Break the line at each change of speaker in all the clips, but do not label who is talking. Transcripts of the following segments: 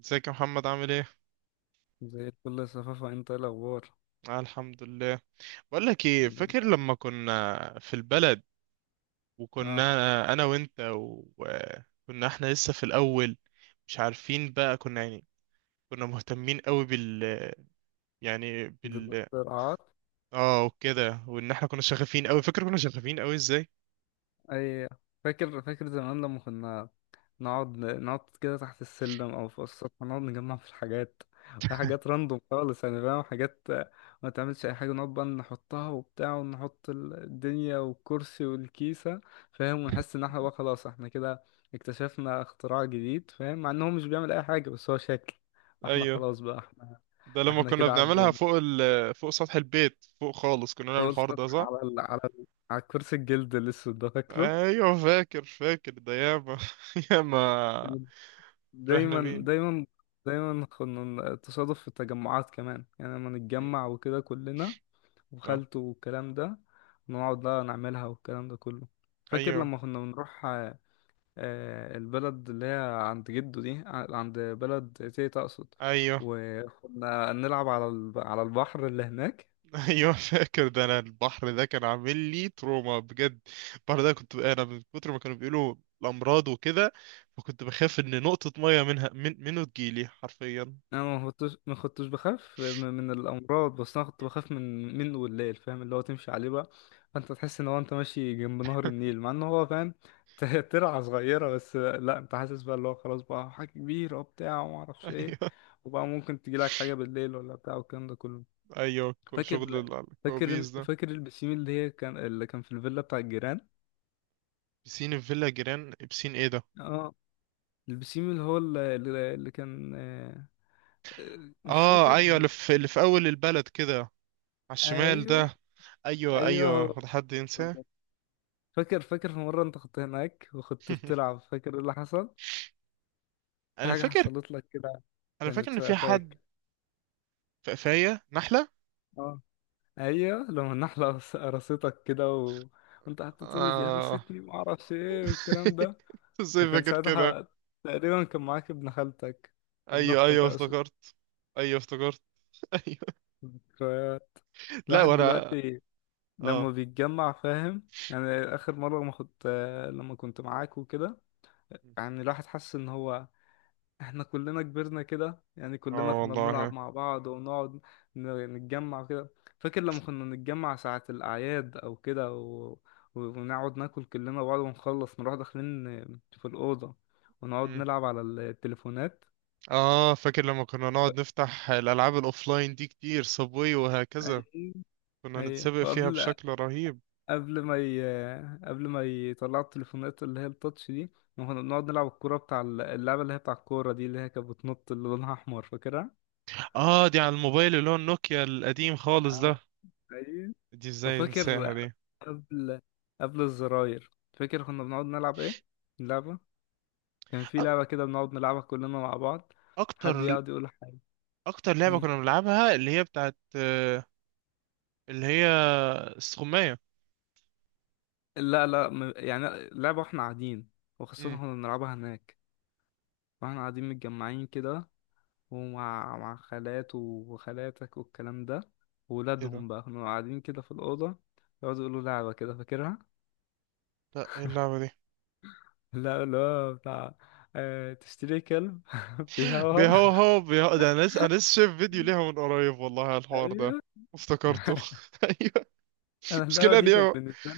ازيك يا محمد؟ عامل ايه؟
زي الفل يا صفافة، انت ايه الاخبار؟
آه، الحمد لله. بقول لك ايه،
الحمد
فاكر
لله.
لما كنا في البلد
اه.
وكنا انا وانت، وكنا احنا لسه في الاول، مش عارفين بقى، كنا يعني كنا مهتمين قوي بال... يعني بال...
بالاختراعات.
اه وكده، وان احنا كنا شغافين قوي. فاكر كنا شغافين قوي ازاي؟
اي. فاكر فاكر زمان لما كنا نقعد كده تحت السلم او في السطح، نقعد نجمع في الحاجات، في حاجات راندوم خالص، يعني فاهم حاجات ما تعملش اي حاجه، نقعد بقى نحطها وبتاع، ونحط الدنيا والكرسي والكيسه، فاهم، ونحس ان احنا بقى خلاص، احنا كده اكتشفنا اختراع جديد، فاهم، مع ان هو مش بيعمل اي حاجه بس هو شكل. احنا
ايوه
خلاص بقى احنا،
ده لما
احنا
كنا
كده
بنعملها
عدينا.
فوق ال... فوق سطح البيت فوق خالص كنا نعمل الحوار
قلت
ده صح؟
على ال... على ال... على كرسي الجلد الأسود ده، فاكره؟
ايوه، فاكر فاكر ده ياما. ياما فرحنا
دايما
بيه.
دايما، دايما كنا تصادف في التجمعات كمان، يعني لما
مم.
نتجمع وكده كلنا،
اه،
وخالته والكلام ده، نقعد بقى نعملها والكلام ده كله. فاكر
ايوه،
لما كنا بنروح البلد اللي هي عند جده دي، عند بلد تيتا أقصد.
ايوه.
وكنا نلعب على على البحر اللي هناك.
ايوه فاكر ده، انا البحر ده كان عامل لي تروما بجد. البحر ده، كنت انا من كتر ما كانوا بيقولوا الامراض وكده، فكنت بخاف ان نقطة مية منه تجيلي حرفيا.
انا ما كنتش ما كنتش بخاف من الامراض، بس انا كنت بخاف منه والليل، فاهم، اللي هو تمشي عليه بقى. فانت تحس ان هو انت ماشي جنب نهر النيل مع ان هو، فاهم، ترعه صغيره، بس لا، انت حاسس بقى اللي هو خلاص بقى حاجه كبيره وبتاع وما اعرفش ايه،
ايوه،
وبقى ممكن تجي لك حاجه بالليل ولا بتاع والكلام ده كله.
ايوه،
فاكر
شغل
فاكر
الكوابيس ده.
فاكر البسيم اللي هي كان، اللي كان في الفيلا بتاع الجيران.
بسين الفيلا جيران، بسين ايه ده؟
اه. البسيم اللي هو اللي كان مش
اه،
فاكر.
ايوه، اللي في اول البلد كده، على الشمال
ايوه
ده. ايوه،
ايوه
ايوه،
هو.
هو ده حد ينساه؟
فاكر فاكر في مرة انت كنت هناك وكنت بتلعب، فاكر ايه اللي حصل؟ في
انا
حاجة
فاكر
حصلت لك كده،
انا فاكر
كانت
ان في حد
واقفاك.
في قفاية نحلة.
اه. ايوه لما النحلة قرصتك كده، و... وانت قعدت تقول لي دي
آه.
قرصتني ومعرفش ايه والكلام ده.
ازاي
وكان
فاكر كده؟
ساعتها تقريبا كان معاك ابن خالتك، ابن
ايوه،
اختك
ايوه،
اقصد.
افتكرت. ايوه، افتكرت. ايوه.
ذكريات.
لا
الواحد
وانا.
دلوقتي
اه،
لما بيتجمع، فاهم، يعني اخر مرة ما كنت، لما كنت معاك وكده، يعني الواحد حس ان هو احنا كلنا كبرنا كده، يعني كلنا
اه،
كنا بنلعب
والله.
مع بعض ونقعد نتجمع كده. فاكر لما كنا نتجمع ساعة الأعياد أو كده، و... و- ونقعد ناكل كلنا بعض ونخلص نروح داخلين في الأوضة ونقعد
مم.
نلعب على التليفونات.
اه، فاكر لما كنا نقعد نفتح الالعاب الاوفلاين دي كتير، صابوي وهكذا.
أي
كنا
أي.
نتسابق فيها
وقبل
بشكل رهيب.
قبل ما ي... قبل ما يطلعوا التليفونات اللي هي التاتش دي، كنا بنقعد نلعب الكورة بتاع اللعبة اللي هي بتاع الكورة دي اللي هي كانت بتنط اللي لونها أحمر، فاكرها؟
اه، دي على الموبايل اللي هو النوكيا القديم خالص ده.
اه. أيوة.
دي ازاي ننساها
وفاكر
دي؟
قبل، قبل الزراير، فاكر كنا بنقعد نلعب ايه؟ اللعبة، كان في
أك-
لعبة كده بنقعد نلعبها كلنا مع بعض، حد
اكتر
يقعد يقول حاجة.
اكتر لعبة
مم.
كنا بنلعبها اللي هي بتاعت اللي هي السخمية.
لا لا يعني لعبة واحنا قاعدين، وخاصة
مم.
كنا بنلعبها هناك، واحنا قاعدين متجمعين كده، ومع خالات وخالاتك والكلام ده
ايه ده؟
وولادهم بقى، كنا قاعدين كده في الأوضة يقعدوا يقولوا لعبة كده، فاكرها؟
لا، ايه اللعبة دي؟
لا لا، بتاع تشتري كلب بيهوهو.
بيهوهو، بيهو ده انا لسه شايف فيديو ليها من قريب والله، على الحوار ده
ايوه.
افتكرته. ايوه.
انا اللعبه
مشكلة ان
دي
هي.
كانت بالنسبه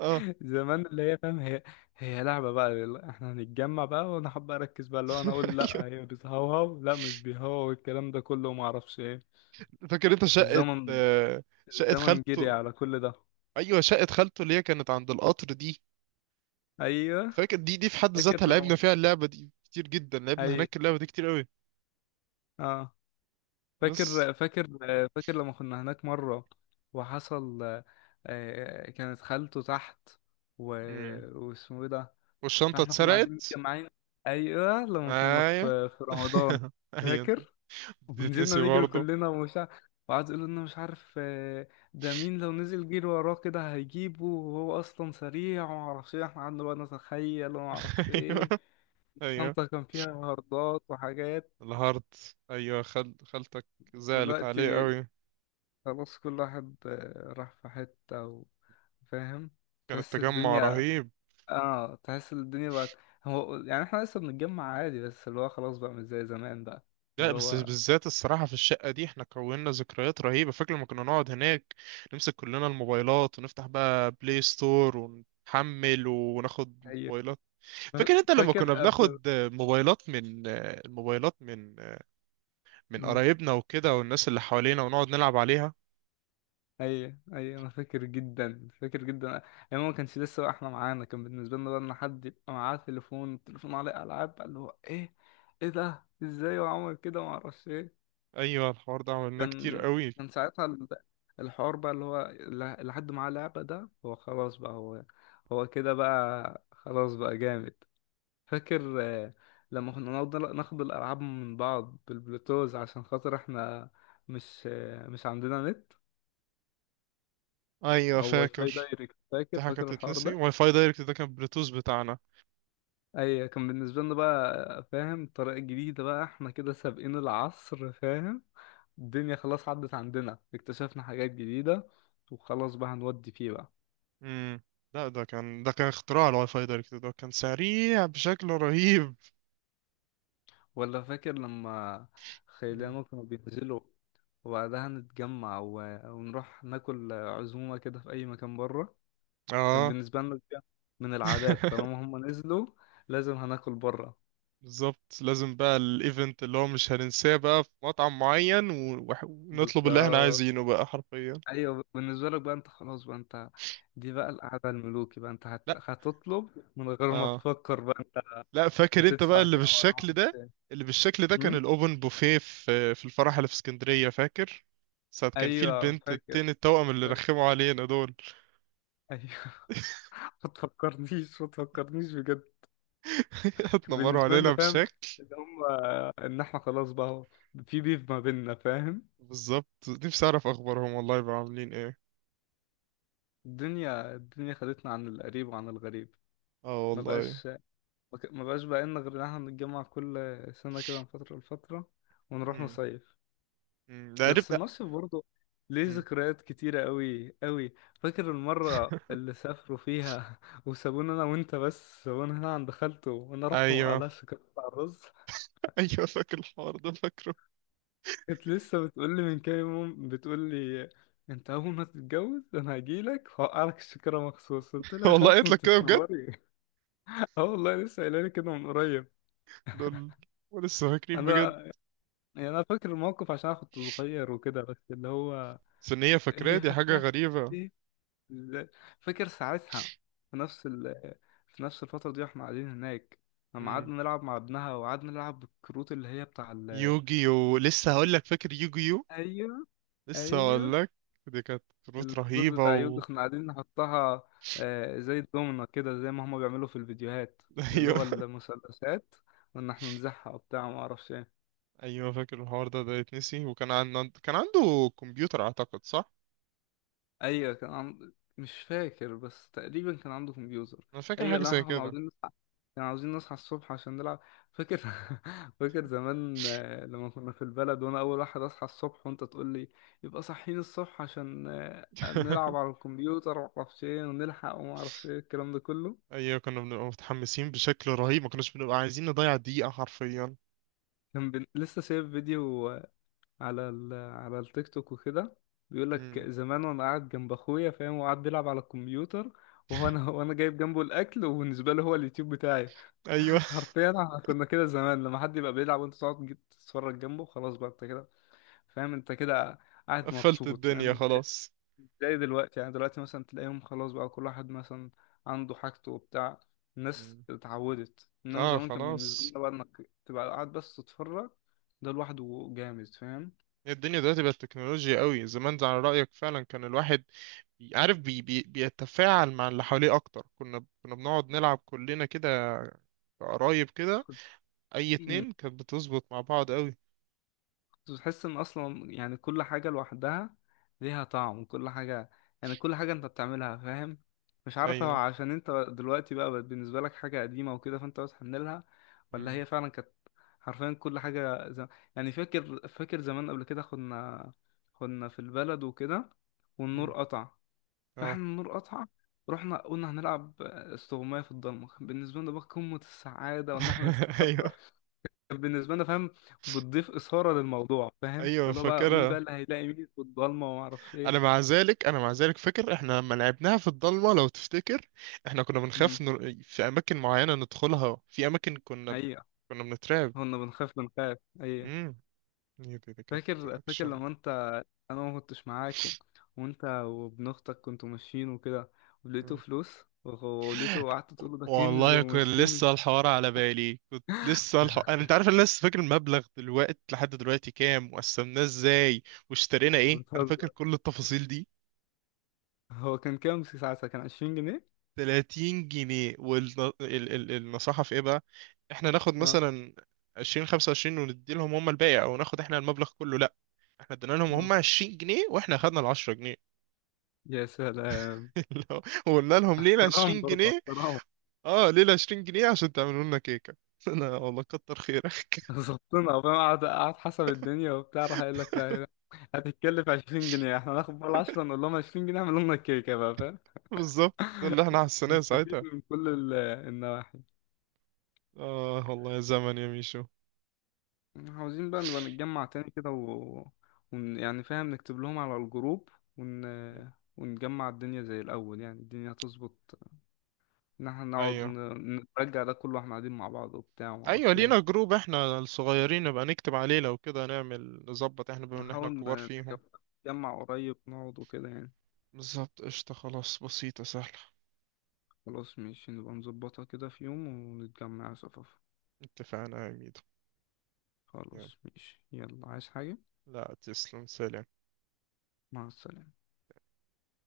اه.
زمان، اللي هي فاهم، هي هي لعبة بقى، يلا احنا هنتجمع بقى وانا حابة اركز بقى، اللي هو انا اقول
ايوه،
لا هي بتهوهو لا مش بيهوهو والكلام ده كله وما اعرفش ايه.
فاكر انت شقة،
الزمن
شقة
الزمن جري
خالته.
على كل ده.
ايوه، شقة خالته اللي هي كانت عند القطر دي.
ايوه
فاكر دي في حد
فاكر
ذاتها، لعبنا
لما
فيها اللعبة دي كتير جدا، لعبنا
اي
هناك اللعبة دي كتير قوي.
اه.
بس.
فاكر فاكر، فاكر لما كنا هناك مرة وحصل، كانت خالته تحت، و...
مم.
واسمه ايه ده؟
والشنطة
احنا كنا قاعدين
اتسرقت.
متجمعين، ايوه لما كنا
ايوه.
في رمضان.
ايوه، انت
فاكر ونزلنا
بتتنسي
نجري
برضه.
كلنا ومش عارف، وقعد يقول لنا مش عارف ده مين لو نزل جري وراه كده هيجيبه وهو اصلا سريع ومعرفش ايه، احنا قعدنا بقى نتخيل ومعرفش
ايوه،
ايه.
ايوه،
الشنطة كان فيها هاردات وحاجات.
الهارت، ايوه خالتك زعلت عليه
دلوقتي
قوي.
خلاص كل واحد راح في حتة، و- فاهم،
كان
تحس
التجمع
الدنيا.
رهيب.
اه تحس الدنيا بقت، هو يعني احنا لسه بنتجمع عادي بس اللي هو خلاص بقى مش زي زمان بقى.
لا،
اللي
بس
هو
بالذات الصراحة في الشقة دي، احنا كوننا ذكريات رهيبة. فاكر لما كنا نقعد هناك، نمسك كلنا الموبايلات ونفتح بقى بلاي ستور، ونحمل وناخد
هي
موبايلات. فاكر انت لما
فاكر
كنا
قبل.
بناخد موبايلات، من الموبايلات، من
مم.
قرايبنا وكده، والناس اللي حوالينا، ونقعد نلعب عليها.
اي اي. انا فاكر جدا فاكر جدا، يعني ما كانش لسه بقى، احنا معانا كان بالنسبه لنا بقى ان حد يبقى معاه تليفون، التليفون عليه العاب بقى، اللي هو ايه، ايه ده ازاي وعمل كده وما اعرفش ايه.
ايوه، الحوار ده عملناه كتير
كان
قوي.
كان ساعتها الحوار بقى اللي هو اللي حد معاه لعبه ده هو خلاص بقى هو، هو كده بقى خلاص بقى جامد. فاكر لما كنا نقعد ناخد الالعاب من بعض بالبلوتوز عشان خاطر احنا مش مش عندنا نت
ايوه
او واي فاي
فاكر.
دايركت. فاكر
دي حاجة
فاكر الحوار
تتنسي،
ده.
واي فاي دايركت ده كان بلوتوث بتاعنا.
اي كان بالنسبه لنا بقى، فاهم، الطريقه الجديده بقى احنا كده سابقين العصر، فاهم، الدنيا خلاص عدت عندنا، اكتشفنا حاجات جديده وخلاص بقى هنودي فيه بقى.
امم. لا، ده كان اختراع، الواي فاي دايركت ده كان سريع بشكل رهيب.
ولا فاكر لما
مم.
خيلانه كانوا بينزلوا، وبعدها نتجمع و... ونروح ناكل عزومه كده في اي مكان بره. كان
اه.
بالنسبه لنا دي من العادات، طالما هم نزلوا لازم هناكل بره.
بالظبط، لازم بقى الايفنت اللي هو مش هننساه بقى، في مطعم معين ونطلب اللي احنا
بالظبط.
عايزينه بقى حرفيا.
ايوه بالنسبه لك بقى انت خلاص بقى، انت دي بقى القعده الملوكي بقى، انت
لا.
هتطلب من غير ما
اه.
تفكر بقى، انت
لا، فاكر انت بقى
هتدفع
اللي
كام ولا
بالشكل
هتدفع
ده،
كام.
اللي بالشكل ده كان
أم؟
الاوبن بوفيه في الفرح اللي في اسكندرية، فاكر ساعة كان في
ايوه
البنت
فاكر،
التاني التوأم اللي
فاكر.
رخموا علينا دول.
ايوه. ما تفكرنيش ما تفكرنيش بجد. كان
اتنمروا
بالنسبه
علينا
لنا، فاهم،
بشكل.
ان هم، ان احنا خلاص بقى هو في بيف ما بيننا، فاهم.
بالظبط، نفسي اعرف اخبارهم والله، يبقوا عاملين ايه.
الدنيا الدنيا خدتنا عن القريب وعن الغريب.
اه
ما
والله.
بقاش، ما بقاش بقى لنا غير ان احنا نتجمع كل سنه كده من فتره لفتره ونروح
امم
نصيف،
ده قريب.
بس
لا.
النصب برضه ليه
امم.
ذكريات كتيرة قوي قوي. فاكر المرة اللي سافروا فيها وسابونا أنا وأنت بس، سابونا هنا عند خالته، وأنا رحت
ايوه.
مقلعش كنت على الرز.
ايوه، فاكر الحوار ده، فاكره.
كانت لسه بتقولي من كام يوم، بتقولي أنت أول ما تتجوز أنا هجيلك وهوقعلك الشكرا مخصوص، قلت لها يا
والله
خالته
قلت لك
أنت
كده بجد.
تنوري. أه والله، لسه قايلة لي كده من قريب.
لول. ولسه فاكرين
أنا
بجد.
يعني أنا فاكر الموقف عشان أنا كنت صغير وكده، بس اللي هو
بس ان هي فاكراه،
هي
دي حاجه
فاكرة
غريبه.
إيه؟ ال- فاكر ساعتها في نفس ال... في نفس الفترة دي واحنا قاعدين هناك، لما
امم
قعدنا نلعب مع ابنها، وقعدنا نلعب بالكروت اللي هي بتاع
يوجيو، لسه هقول لك. فاكر يوجيو؟
ايوه
لسه
ايوه
هقول لك. دي كانت كروت
الكروت
رهيبه
بتاع يوجي،
و...
احنا قاعدين نحطها زي الدومنة كده زي ما هما بيعملوا في الفيديوهات، اللي
ايوه.
هو المثلثات، وان احنا نزحها وبتاع ما اعرفش إيه.
ايوه، فاكر الحوار ده، ده يتنسي. وكان عنده، كان عنده كمبيوتر اعتقد، صح؟
ايوه كان مش فاكر بس تقريبا كان عنده كمبيوتر.
انا فاكر
ايوه
حاجه
لا
زي
احنا كنا
كده.
عاوزين نصحى، كان عاوزين نصحى الصبح عشان نلعب. فاكر. فاكر زمان لما كنا في البلد، وانا اول واحد اصحى الصبح وانت تقول لي يبقى صاحيين الصبح عشان نلعب على الكمبيوتر ومعرفش ايه ونلحق ومعرفش ايه الكلام ده كله.
ايوه، كنا بنبقى متحمسين بشكل رهيب، ما كناش بنبقى عايزين نضيع دقيقة حرفيا.
كان لسه شايف فيديو على التيك توك وكده، بيقول لك
امم.
زمان وانا قاعد جنب اخويا، فاهم، وقعد بيلعب على الكمبيوتر وهو انا، وانا جايب جنبه الاكل وبالنسبه له هو اليوتيوب بتاعي.
ايوه.
حرفيا احنا كنا كده زمان، لما حد يبقى بيلعب وانت تقعد تجي تتفرج جنبه، خلاص بقى انت كده، فاهم، انت كده قاعد
قفلت
مبسوط،
الدنيا
فاهم انت.
خلاص.
زي دلوقتي، يعني دلوقتي مثلا تلاقيهم خلاص بقى كل واحد مثلا عنده حاجته وبتاع، الناس
امم.
اتعودت، انما
اه،
زمان كان بالنسبه
خلاص.
لنا بقى انك تبقى قاعد بس تتفرج ده لوحده جامد، فاهم.
هي الدنيا دلوقتي بقت تكنولوجيا قوي. زمان، ده على رأيك فعلا، كان الواحد عارف، بي بي بيتفاعل مع اللي حواليه اكتر. كنا بنقعد نلعب كلنا كده، قرايب كده، اي
مم.
اتنين كانت بتظبط مع بعض قوي.
كنت بتحس ان اصلا يعني كل حاجه لوحدها ليها طعم، وكل حاجه يعني كل حاجه انت بتعملها، فاهم، مش عارف هو
ايوه.
عشان انت دلوقتي بقى بقت بالنسبه لك حاجه قديمه وكده، فانت بتحن لها، ولا
امم.
هي فعلا كانت حرفيا كل حاجه يعني فاكر فاكر زمان قبل كده، كنا كنا في البلد وكده والنور
امم.
قطع.
اه.
فاحنا النور قطع، رحنا قلنا هنلعب استغماية في الضلمة، بالنسبة لنا بقى قمة السعادة وإن احنا نستخبى،
ايوه،
بالنسبة لنا، فاهم، بتضيف إثارة للموضوع، فاهم،
ايوه،
اللي هو بقى مين بقى
فاكرها.
اللي هيلاقي مين في الضلمة وما أعرفش
انا
إيه.
مع ذلك انا مع ذلك فاكر، احنا لما لعبناها في الضلمه، لو تفتكر، احنا كنا بنخاف
امم.
في اماكن معينه ندخلها، في اماكن كنا
أيوة.
كنا بنترعب.
كنا بنخاف بنخاف، أيوة.
امم. هي دي كانت
فاكر فاكر
اكشن.
لما أنت، أنا ما كنتش معاك، و... وأنت وابن أختك كنتوا ماشيين وكده ولقيتوا
مم.
فلوس ولقيته، وقعدت تقول له ده كنز
والله، كنت
ومش
لسه
كنز.
الحوار على بالي، كنت لسه الحوار، انا انت عارف انا لسه فاكر المبلغ دلوقتي لحد دلوقتي كام، وقسمناه ازاي، واشترينا ايه. انا
بتهزر.
فاكر كل التفاصيل دي.
هو كان كام ساعتها، كان 20 جنيه؟
30 جنيه، والنصيحة في ايه بقى؟ احنا ناخد
اه.
مثلا 20، 25، وندي لهم هم الباقي، او ناخد احنا المبلغ كله؟ لا، احنا ادينا لهم هم
اه.
20 جنيه، واحنا خدنا ال 10 جنيه.
يا سلام.
اللي هو، وقلنا لهم ليه ال
احترام
20
برضه
جنيه
احترام.
اه، ليه ال 20 جنيه؟ عشان تعملوا لنا كيكة. انا والله كتر خيرك.
ظبطنا، فاهم. قعد قعد حسب الدنيا وبتاع، راح قايل لك لا لا، هتتكلف 20 جنيه، احنا هناخد بقى 10، نقول لهم 20 جنيه اعملوا لنا الكيكه بقى، فاهم.
بالظبط، ده اللي احنا حسيناه
نستفيد
ساعتها.
من كل النواحي.
اه والله، يا زمن يا ميشو.
عاوزين بقى نبقى نتجمع تاني كده، و... يعني فاهم نكتب لهم على الجروب ون... ونجمع الدنيا زي الأول، يعني الدنيا هتظبط إن احنا نقعد
ايوه.
نرجع ده كله واحنا قاعدين مع بعض وبتاع
ايوه،
ومعرفش ايه.
لينا جروب احنا الصغيرين، نبقى نكتب عليه لو كده، نعمل نظبط احنا بما ان احنا
نحاول
الكبار فيهم.
نجمع، نتجمع قريب نقعد وكده يعني.
بالظبط، قشطة، خلاص، بسيطة سهلة.
خلاص ماشي نبقى نظبطها كده في يوم ونتجمع يا صفافة.
اتفقنا يا ميدو. يلا.
خلاص ماشي، يلا عايز حاجة؟
لا، تسلم، سلام.
مع السلامة.